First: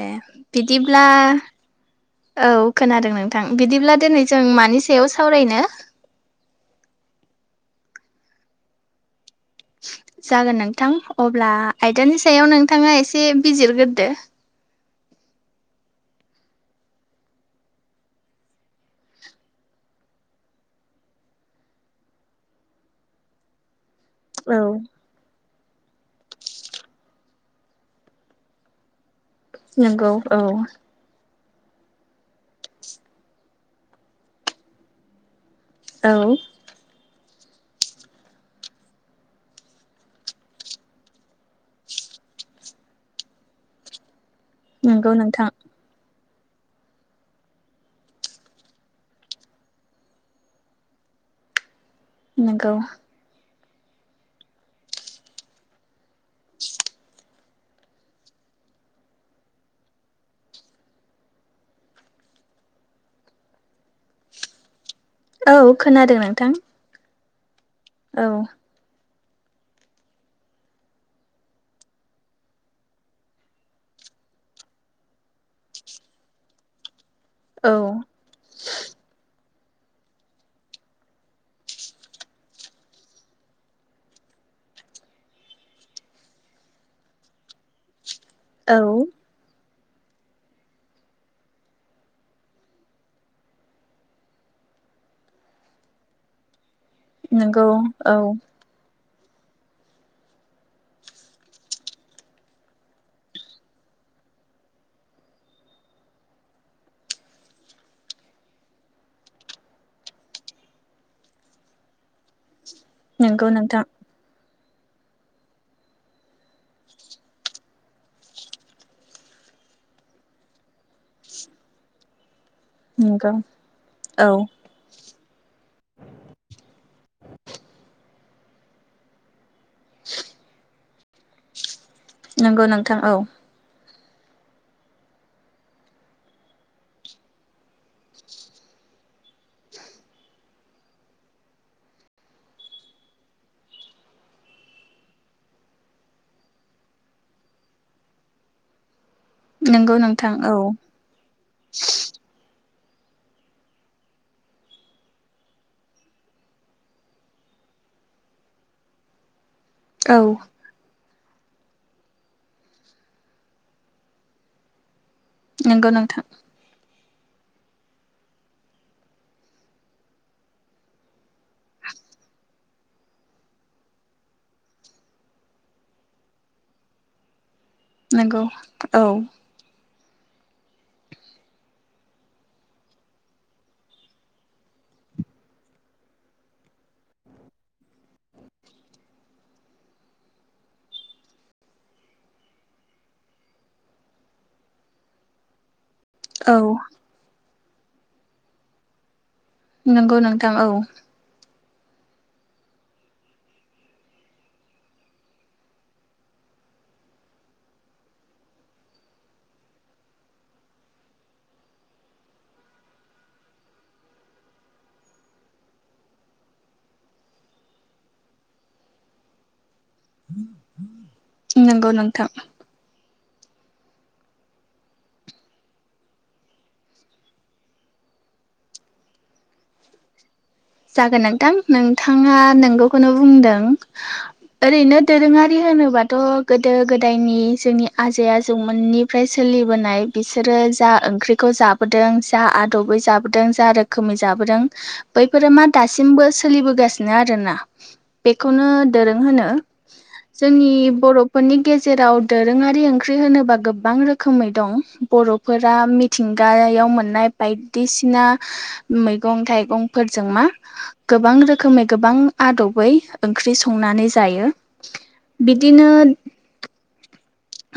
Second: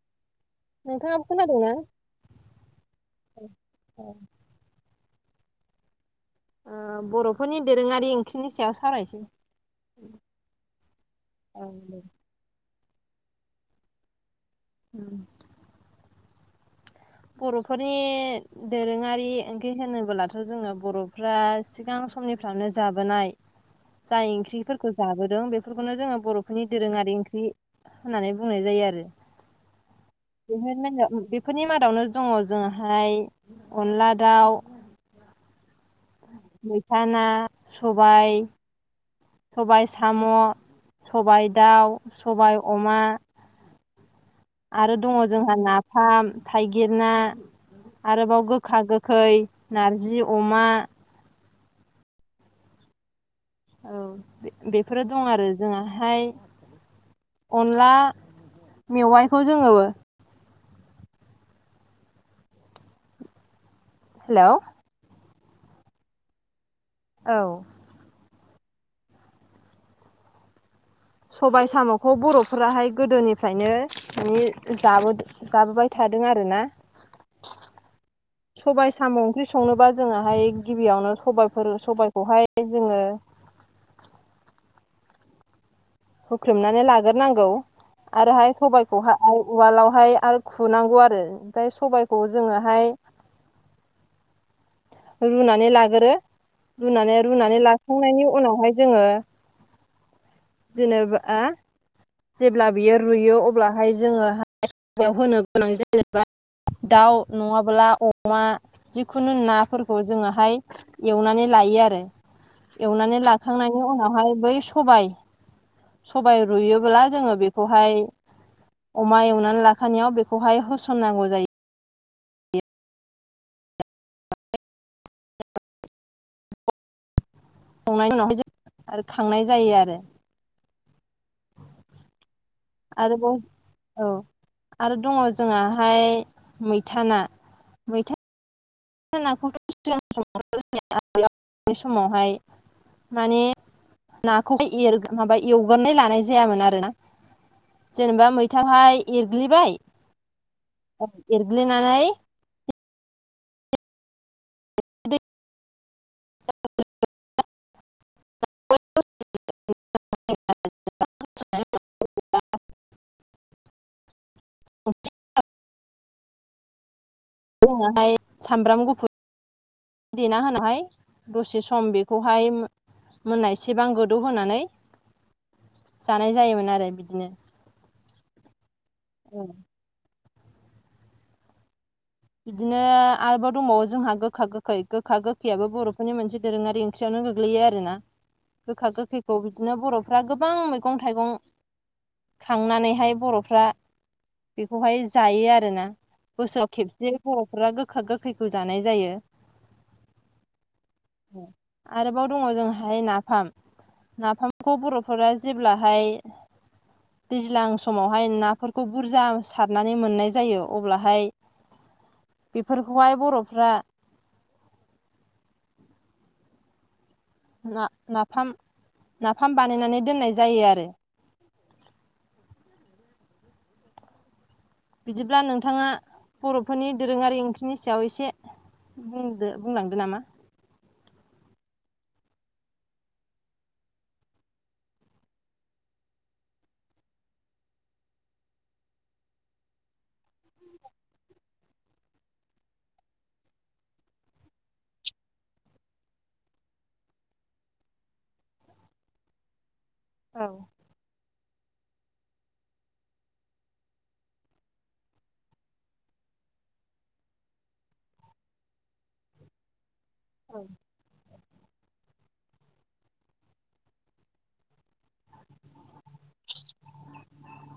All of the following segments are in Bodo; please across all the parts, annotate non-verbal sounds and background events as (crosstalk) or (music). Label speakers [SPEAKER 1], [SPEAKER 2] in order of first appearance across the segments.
[SPEAKER 1] ए बिदिब्ला
[SPEAKER 2] नोंथाङाबो खोनादोंना?
[SPEAKER 1] औ खोनादों नोंथां बिदिब्ला दिनै जों मानि सायाव सावरायनो?
[SPEAKER 2] ओ बर'फोरनि दोरोङारि ओंख्रिनि सायाव सावरायसै
[SPEAKER 1] जागोन नोंथां अब्ला
[SPEAKER 2] औ दे।
[SPEAKER 1] आयदानि सायाव नों थाङा एसे बिजिरग्रोदो
[SPEAKER 2] ओम बर'फोरनि दोरोङारि ओंख्रि होनोबोलाथ' जोङो बर'फ्रा सिगां समनिफ्रायनो जाबोनाय जाय ओंख्रिफोरखौ जाबोदों बे बे फोरफोरखौनो जोङो बर'फोरनि दोरोङारि ओंख्रि होननानै बुंनाय जायो आरो
[SPEAKER 1] नंगौ औ
[SPEAKER 2] बेफोरनि मादावनो दङ जोंहाय अनला दाउ
[SPEAKER 1] औ
[SPEAKER 2] मैथा ना सबाय सबाय साम' सबाय दाउ सबाय अमा आरो
[SPEAKER 1] नंगौ
[SPEAKER 2] दङ
[SPEAKER 1] नोंथां
[SPEAKER 2] जोंहा नाफाम थाइगिर ना आरोबाव गोखा गोखै नारजि अमा
[SPEAKER 1] नंगौ
[SPEAKER 2] औ बेफोरो दं आरो जोंहाहाय
[SPEAKER 1] (unintelligible)
[SPEAKER 2] अनला मेवाइखौ जोङो हेलौ
[SPEAKER 1] औ खोनादों नोंथां
[SPEAKER 2] औ
[SPEAKER 1] औ
[SPEAKER 2] सबाय साम'खौ बर'फोराहाय गोदोनिफ्रायनो माने जाबो जाबोबाय था थादों आरोना
[SPEAKER 1] औ
[SPEAKER 2] सबाइ साम'ओंख्रि सं संनोबा जोङाहाय गिबियावनो सबाइफोर सबायखौहाय जोङो (inaudible) हुख्रेमनानै लाग्रोनांगौ आरोहाय
[SPEAKER 1] औ
[SPEAKER 2] सबाइखौहाय उवालाव हाय आल खुनांगौ आरो ओमफाय सबायखौ जोङोहाय रुनानै लागोरो रुनानै रुनानै
[SPEAKER 1] नंगौ औ
[SPEAKER 2] लाखांनायनि उनावहाय जोङो जेनेबा जेब्ला बियो रुयो अब्लाहाय जोङोहाय बेव होनो गोनां जायोबाय दाउ नङाबोला अमा जिखुनु नाफोरखौ जोङोहाय एवनानै ला हायो आरो। एवनानै
[SPEAKER 1] नंगौ नोंथां
[SPEAKER 2] लाखांनायनि उनावहाय बै सबाइ सबाइ रुयो ब्ला जोङो बेखौहाय अमा एवनानै लाखानायाव बेखौहाय होसननांगौ जायो
[SPEAKER 1] नोंगौ औ।
[SPEAKER 2] संनायनि उनाव आरो खांनाय जायो आरो
[SPEAKER 1] नंगौ नोंथां औ
[SPEAKER 2] आरोबाव औ आरो दङ' जोङाहाय मैथा ना मैथा नाखौथ' सिगां समाव आबै आबौनि समावहाय माने नाखौहाय एर माबा एवगोरनाय लानाय जायामोन आरोना? जेनेबा मैथांहाय एरग्लिबाय
[SPEAKER 1] नंगौ नोंथां औ
[SPEAKER 2] औ एरग्लिनानै (inaudible)
[SPEAKER 1] औ
[SPEAKER 2] (inaudible) (inaudible)
[SPEAKER 1] नोंगौ नोंथां।
[SPEAKER 2] जोङाहाय सामब्राम गुफु देना होनाहाय दसे सम बेखौहाय मोननाय सेबां गोदौ होनानै जानाय जायोमोन आरो बिदिनो।
[SPEAKER 1] नोंगौ औ।
[SPEAKER 2] बिदिनो आरोबाव दंबावो जोंहा गोखा गोखै गोखा गोखैयाबो बर'फोरनि मोनसे दोरोङारि ओंख्रियावनो गोग्लैयो आरोना। गोखा गोखैखौ बिदिनो बर'फ्रा गोबां मैगं-थाइगं खांनानैहाय बर'फ्रा बेखौहाय जायो आरोना।
[SPEAKER 1] औ
[SPEAKER 2] बे बर'फोरा गोखा गोखैखौ जानाय जायो।
[SPEAKER 1] नोंगौ नोंथां औ।
[SPEAKER 2] आरोबाव दङ' जोंहाय नाफाम नाफामखौ बर'फोरा जेब्लाहाय दैज्लां समावहाय नाफोरखौ बुरजा सारनानै मोननाय जायो अब्लाहाय बेफोरखौहाय बर'फ्रा ना नाफाम नाफाम बानायनानै दोननाय जायो आरो।
[SPEAKER 1] नोंगौ नोंथां।
[SPEAKER 2] बिदिब्ला नोंथाङा बर'फोरनि दोरोङारि ओंख्रिनि सायाव इसे बुंदो बुंलांदो नामा!
[SPEAKER 1] जागोन नोंथां नोंथाङा नोंगौखौनो बुंदों ओरैनो दोरोङारि होन नोबाथ' गोदो गोदायनि जोंनि आजै आजौमोननिफ्राय सोलिबोनाय बिसोरो जा ओंख्रिखौ जाबोदों जा आदबै जाबोदों जा रोखोमै जाबोदों बै फोरो मा दासिमबो सोलिबोगासिनो आरोना बेखौनो दोरों होनो।
[SPEAKER 2] औ
[SPEAKER 1] जोंनि बर'फोरनि गेज जेराव दोरोङारि ओंख्रि होनोबा गोबां रोखोमै दं बर'फोरा मिथिंगाया याव मोननाय बायदिसिना मैगं थाइगं फोरजों मा
[SPEAKER 2] औ
[SPEAKER 1] गोबां रोखोमै गोबां आदबै ओंख्रि संनानै जायो। बिदिनो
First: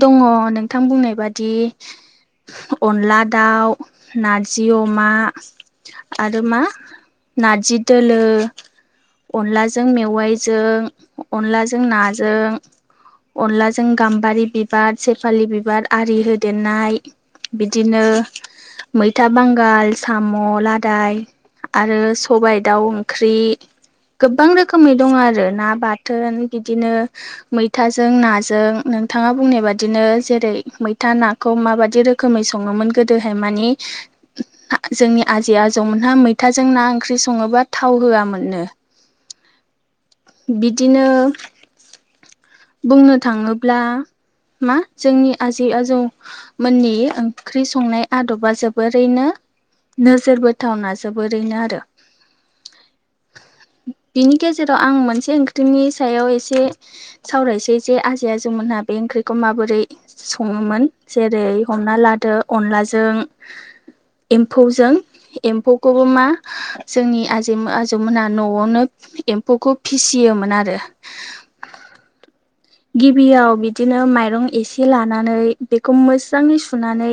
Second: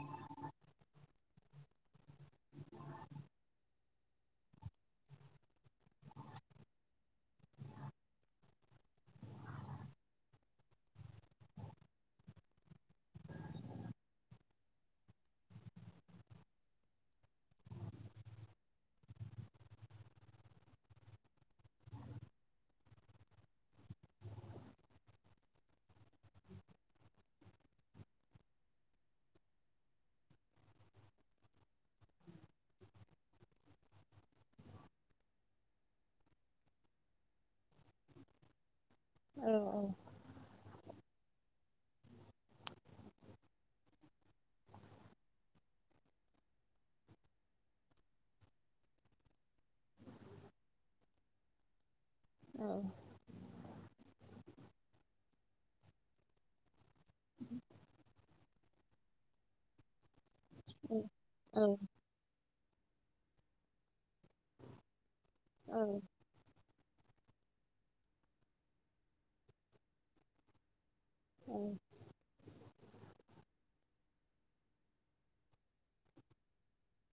[SPEAKER 1] दङ नोंथां बुंनाय बादि अनला दाउ, नारजि अमा आरो मा नारजि दोलो अनलाजों मेवाइजों, अनलाजों नाजों अनलाजों गाम्बारि बिबार सेफालि बिबार आरि होदेरनाय बिदिनो मैथा बांगाल साम' लादाय आरो सबायाइ दाउ ओंख्रि गोबां रोखोमै दङ आरो ना बाथोन बिदिनो मैथाजों नाजों नों थाङा बुंनाय बादिनो जेरै मैथा नाखौ माबायदि रोखोमै सङोमोन गोदोहाय मानि जोंनि आजै आजैमोनहा मैथाजों ना ओंख्रि सङोबा थाव होआमोननो
[SPEAKER 2] औ
[SPEAKER 1] बिदिनो बुंनो थाङोब्ला
[SPEAKER 2] (inaudible)
[SPEAKER 1] मा जोंनि आजै आजौमोननि ओंख्रि संनाय आदबा जोबोरैनो नोजोरबोथावना जोबोरैनो आरो
[SPEAKER 2] औ
[SPEAKER 1] बिनि गेजेराव आं मोनसे ओंख्रिनि सायाव एसे सावरायनोसै जे आजै आजौमोनहा बे ओंख्रिखौ माबोरै सङोमोन जेरै
[SPEAKER 2] औ
[SPEAKER 1] हमना लादो अनला जों एम्फौजों
[SPEAKER 2] औ
[SPEAKER 1] एम्फौखौबो मा जोंनि आजै आजौमोनहा न'आवनो एम्फौखौ फिसियोमोन आरो
[SPEAKER 2] औ
[SPEAKER 1] गिबियाव बिदिनो माइरं एसे लानानै बेखौ मोजाङै सुनानै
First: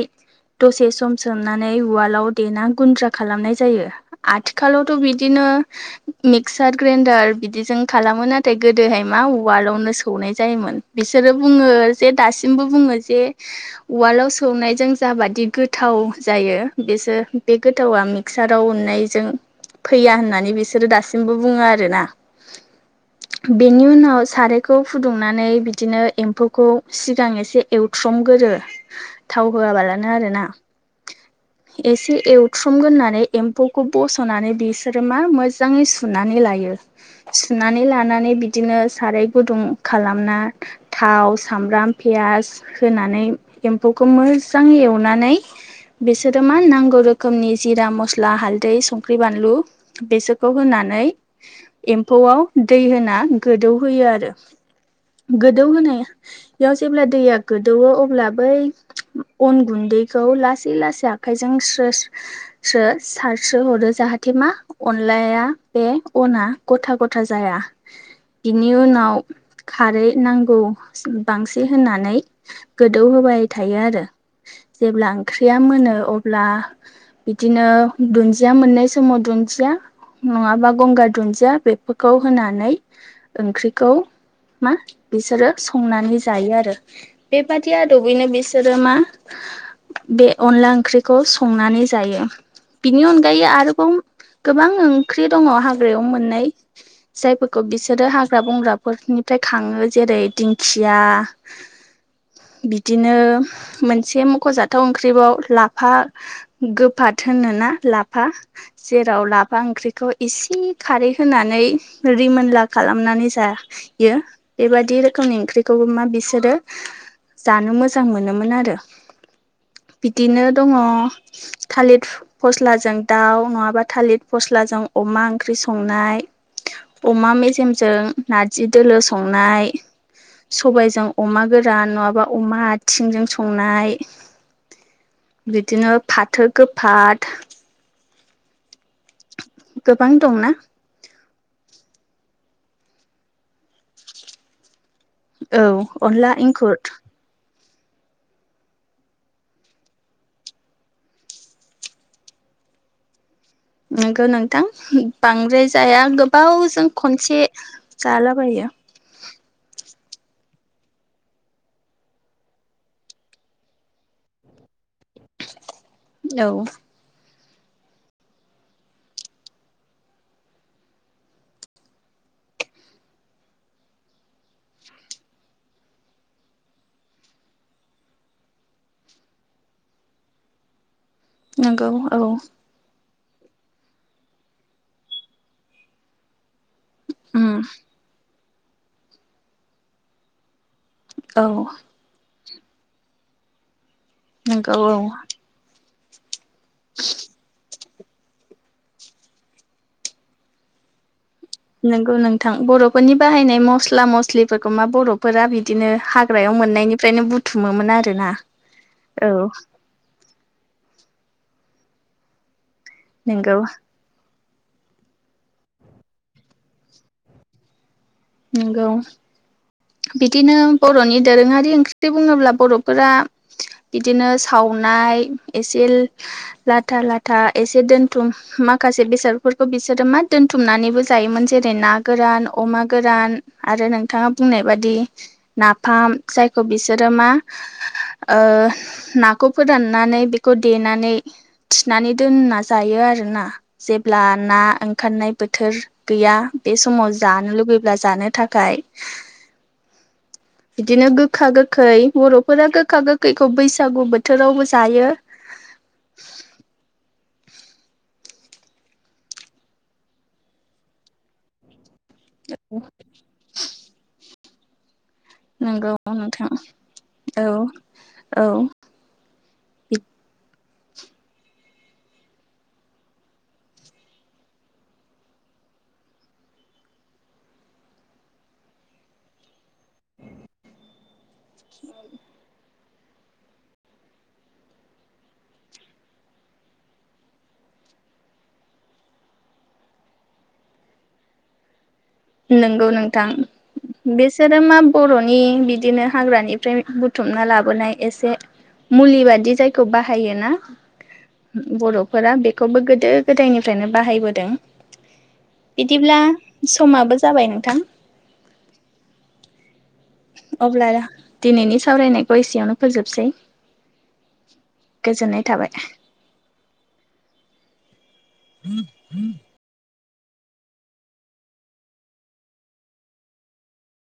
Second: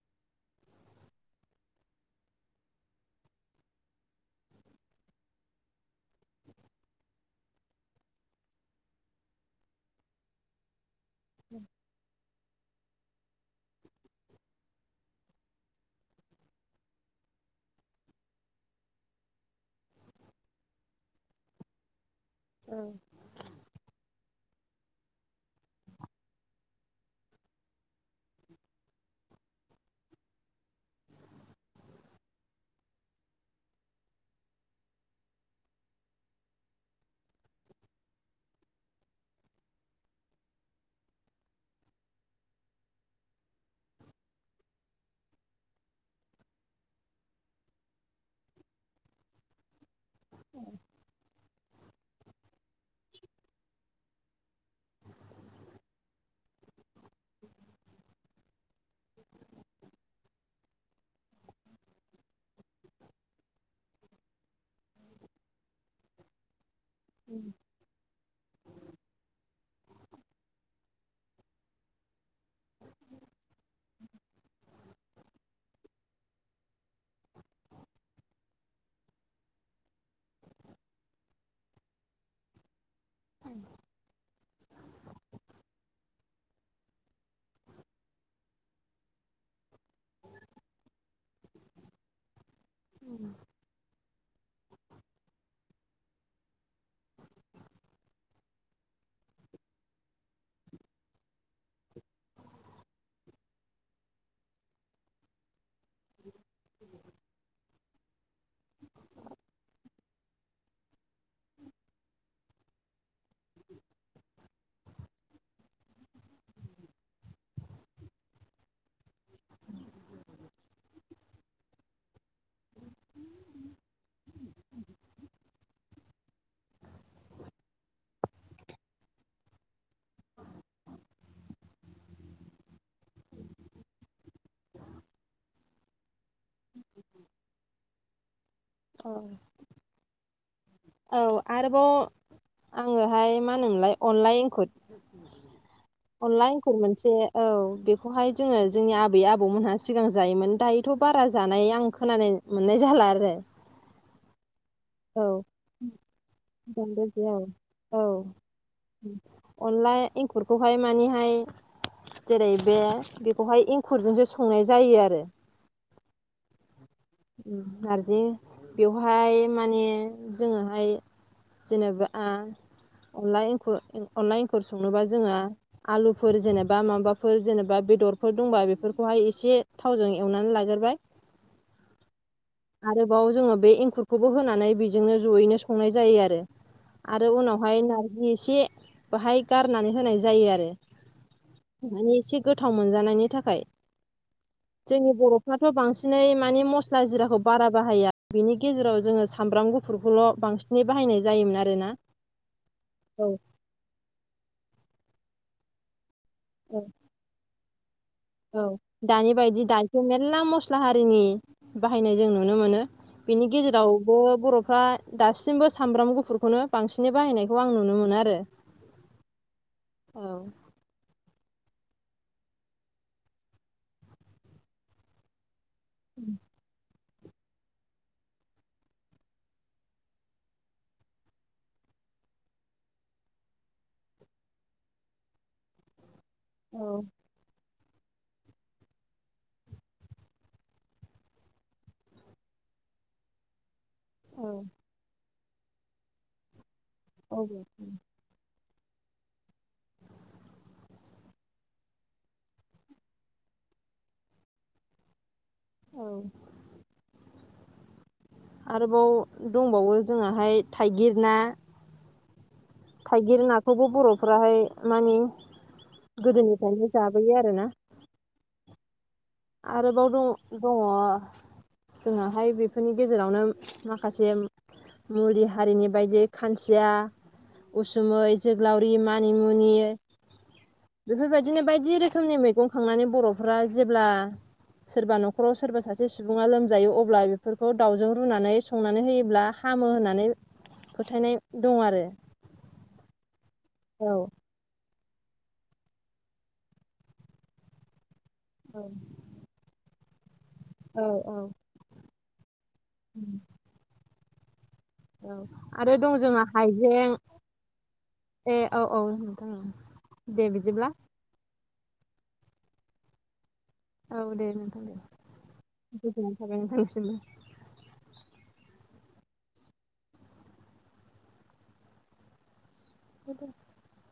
[SPEAKER 1] दसे सम सोमनानै उवालाव देना गुन्द्रा खालामनाय जायो आथिखालावथ' बिदिनो मिगसार ग्रेनदार बिदिजों खालामो नाथाय गोदोहाय मा उवालावनो सौनाय जायोमोन बिसोरो बुङो जे दासिमबो बुङो जे उवालआव सौनायजों जाबादि गोथाव जायो बेसो गो थावा मिक्साराव उननायजों फैया होननानै बिसोरो दासिमबो बुङो आरोना बेनि उनाव सारायखौ फुदुंनानै बिदिनो एम्फौखौ सिगां एसे एवथ्रमगोरो थाव होआबाला जानो आरो ना
[SPEAKER 2] (inaudible)
[SPEAKER 1] एसे एवथ्रमग्रोनानै एम्फौखौ बस'नानै बिसोरो मा मोजाङै सुनानै लायो सुनानै लानानै बिदिनो साराय गुदुं खालामना थाव सामब्राम पियास होनानै एम्फौखौ मोजाङै एवनानै बिसोरो मा नांगौ रोखोमनि जिरा मस्ला हालदै संख्रि बानलु बेसोरखौ होना नै एम्फौआव दै होना गोदौहोयो आरो
[SPEAKER 2] (inaudible)
[SPEAKER 1] गोदौ होनायाव जेब्ला दैया गोदौवो अब्ला बै अन गुन्दैखौ लासै लासै आखाइजों स्रो स्रो सारस्रो हरो जाहाथे मा अनला या बे अना गथा गथा जाया। बिनि उनाव खारै नांगौ बांसिन होनानै गोदौहोबाय थायो आरो। जेब्ला ओंख्रिया मोनो अब्ला बिदिनो दुन्दिया मोननाय समाव दुन दिया नङाबा गंगार दुन्दिया बेफोरखौ होनानै ओंख्रिखौ मा बिसोरो संनानै जायो आरो बेबादि आदबैनो बिसोरो मा बे अनला ओंख्रिखौ संनानै जायो बिनि अनगायै आरोबाव गोबां ओंख्रि दङ' हाग्रायाव मोननाय जायफोरखौ बिसोरो हाग्रा बंग्राफोरनि फ्राय खाङो जेरै दिंखिया बिदिनो मोनसे मख'जाथाव ओंख्रिबाव ला फा गोफाथ होनोना ला फा जेराव लाफा ओंख्रिखौ एसे खारै होनानै रिमोनला खालामना नानै जायो। बेबायदि रोखोमनि ओंख्रिखौबो मा बिसोरो जानो मोजां मोनोमोन आरो।
[SPEAKER 2] (inaudible)
[SPEAKER 1] बिदिनो दङ' थालिर फस्लाजों दाउ नङाबा थालिर फस्लाजों अमा ओंख्रि संनाय। अमा मेजेमजों नारजि दोलो संनाय। सबायजों अमा गोरान नङाबा अमा आथिंजों संनाय बिदिनो फाथो गोफाद
[SPEAKER 2] औ
[SPEAKER 1] गोबां दंना
[SPEAKER 2] औ आरोबाव आङोहाय मा होनोमोनलाय अनला एंखुर अनला एंखुर मोनसे औ बेखौहाय जोङो जोंनि आबै आबौमोनहा सिगां जायोमोन दायोथ' बारा जानाय आं खोनानाय मोननाय जा जाला आरो।
[SPEAKER 1] नंगो नों थां
[SPEAKER 2] औ
[SPEAKER 1] बांद्राय जाया गोबावजों खनसे जालाबायो
[SPEAKER 2] अनलाय एंखुरखौहाय मानिहाय जेरै बे बेखौहाय एंखुरजोंसो संनाय जायो आ
[SPEAKER 1] औ
[SPEAKER 2] नारजि बेवहाय माने जोङोहाय जेनेबा अनला एंखुर अनला एंखुर संनोबा जोङो आलुफोर जेनेबा माबाफोर जेनेबा बेदरफोर दंबा बेफोरखौहाय एसे थावजों एवनानै लागोरबाय
[SPEAKER 1] नंगौ औ
[SPEAKER 2] आरोबाव जोङो बे एंखुरखौबो होनानै बेजोंनो जयैनो संनाय जायो आरो। आरो
[SPEAKER 1] उम
[SPEAKER 2] उनावहाय नारजि एसे बाहाय गारनानै होनाय जायो आरो।
[SPEAKER 1] औ
[SPEAKER 2] माने एसे गोथाव मोनजानायनि थाखाय।
[SPEAKER 1] नंगौ औ
[SPEAKER 2] जोंनि बर'फ्राथ' बांसिनै माने मस्ला जिराखौ बारा बाहाया बिनि गेजेराव जोङो सामब्राम गुफुरखौल' बांसिनै बाहायनाय जायोमोन आरोना
[SPEAKER 1] नंगौ नोंथां बर'फोरनि
[SPEAKER 2] औ
[SPEAKER 1] बाहायनाय मस्ला मस्लिफोरखौ मा बर'फोरा बिदिनो हा ग्रायाव
[SPEAKER 2] औ
[SPEAKER 1] मोननायनिफ्रायनो बुथुमोमोन आरो।
[SPEAKER 2] औ दानि बायदि दायोसो मेरला मस्ला हारिनि बाहायनाय जों नुनो मोनो। बिनि
[SPEAKER 1] नंगौ
[SPEAKER 2] गेजेरावबो बर' फ्रा दासिमबो सामब्राम गुफुरखौनो बांसिनै बाहायनायखौ आं नुनो मोनो आरो
[SPEAKER 1] नंगौ
[SPEAKER 2] औ
[SPEAKER 1] बिदिनो बर'नि दोरोङा रि ओंख्रि बुङोब्ला बर'फोरा बिदिनो सावनाय एसेल लाथा ला था एसे दोनथुम माखासे बेसादफोरखौ बिसोरो मा दोन्थुमनानैबो जायोमोन जेरै ना गो रान अमा गोरान आरो नोंथाङा बुंनाय बादि नाफाम। जायखौ
[SPEAKER 2] औ
[SPEAKER 1] बिसोरो मा ओ नाखौ फोराननानै बेखौ देनानै थिनानै दोनना जा यो आरोना जेब्ला ना
[SPEAKER 2] औ
[SPEAKER 1] ओंखारनाय बोथोर गैया बे समाव
[SPEAKER 2] औ
[SPEAKER 1] जानो लुबैयो जानो थाखाय बिदिनो गोखा गोखै बरफोरा गोखा गोखैखौ बैसागु बोथोरावबो जायो
[SPEAKER 2] औ आरोबाव दंबावो जोंहाहाय थाइगिर ना थाइगिर नाखौबो बरफोराहाय माने
[SPEAKER 1] नंगौ नोंथां
[SPEAKER 2] गोदोनिफ्रायनो जाबोयो
[SPEAKER 1] औ
[SPEAKER 2] आरोना
[SPEAKER 1] औ
[SPEAKER 2] आरोबाव दङ जोंहाहाय बेफोरनि गेजेरावनो माखासे मुरि हारिनि बायदि खानसिया उसुमै जोग्लावरि मानिमुनि बेफोरबायदिनो बायदि रोखोमनि मैगं खांनानै बरफोरा जेब्ला सोरबा नखराव सोरबा सासे सुबुङा लोमजायो अब्ला बेफोरखौ दाउजों रुनानै संनानै होयोब्ला हामो होननानै फोथायनाय दं आरो
[SPEAKER 1] नोंगौ नोंथां
[SPEAKER 2] औ
[SPEAKER 1] बिसोरो मा बरनि बिदिनो हाग्रानिफ्राय बुथुमना लाबोनाय एसे
[SPEAKER 2] औ
[SPEAKER 1] मुलि बादि जायखौ बाहायोना
[SPEAKER 2] औ
[SPEAKER 1] बरफोरा बे खौबो गोदो गोदायनिफ्रायनो बाहायबोदों
[SPEAKER 2] औ आरो दं
[SPEAKER 1] बिदिब्ला
[SPEAKER 2] जोंहा हाइजें
[SPEAKER 1] समाबो जाबाय नोंथां
[SPEAKER 2] ए औ औ नोंथां दे
[SPEAKER 1] अब्ला
[SPEAKER 2] बिदिब्ला
[SPEAKER 1] दिनैनि सावरायनायखौ एसेयावनो फोजोबसै
[SPEAKER 2] औ दे नोंथां
[SPEAKER 1] गोजोननाय थाबाय।
[SPEAKER 2] गोजोननाय थाबाय नोंथांनिसिमबो
[SPEAKER 1] (inaudible)
[SPEAKER 2] (unintelligible)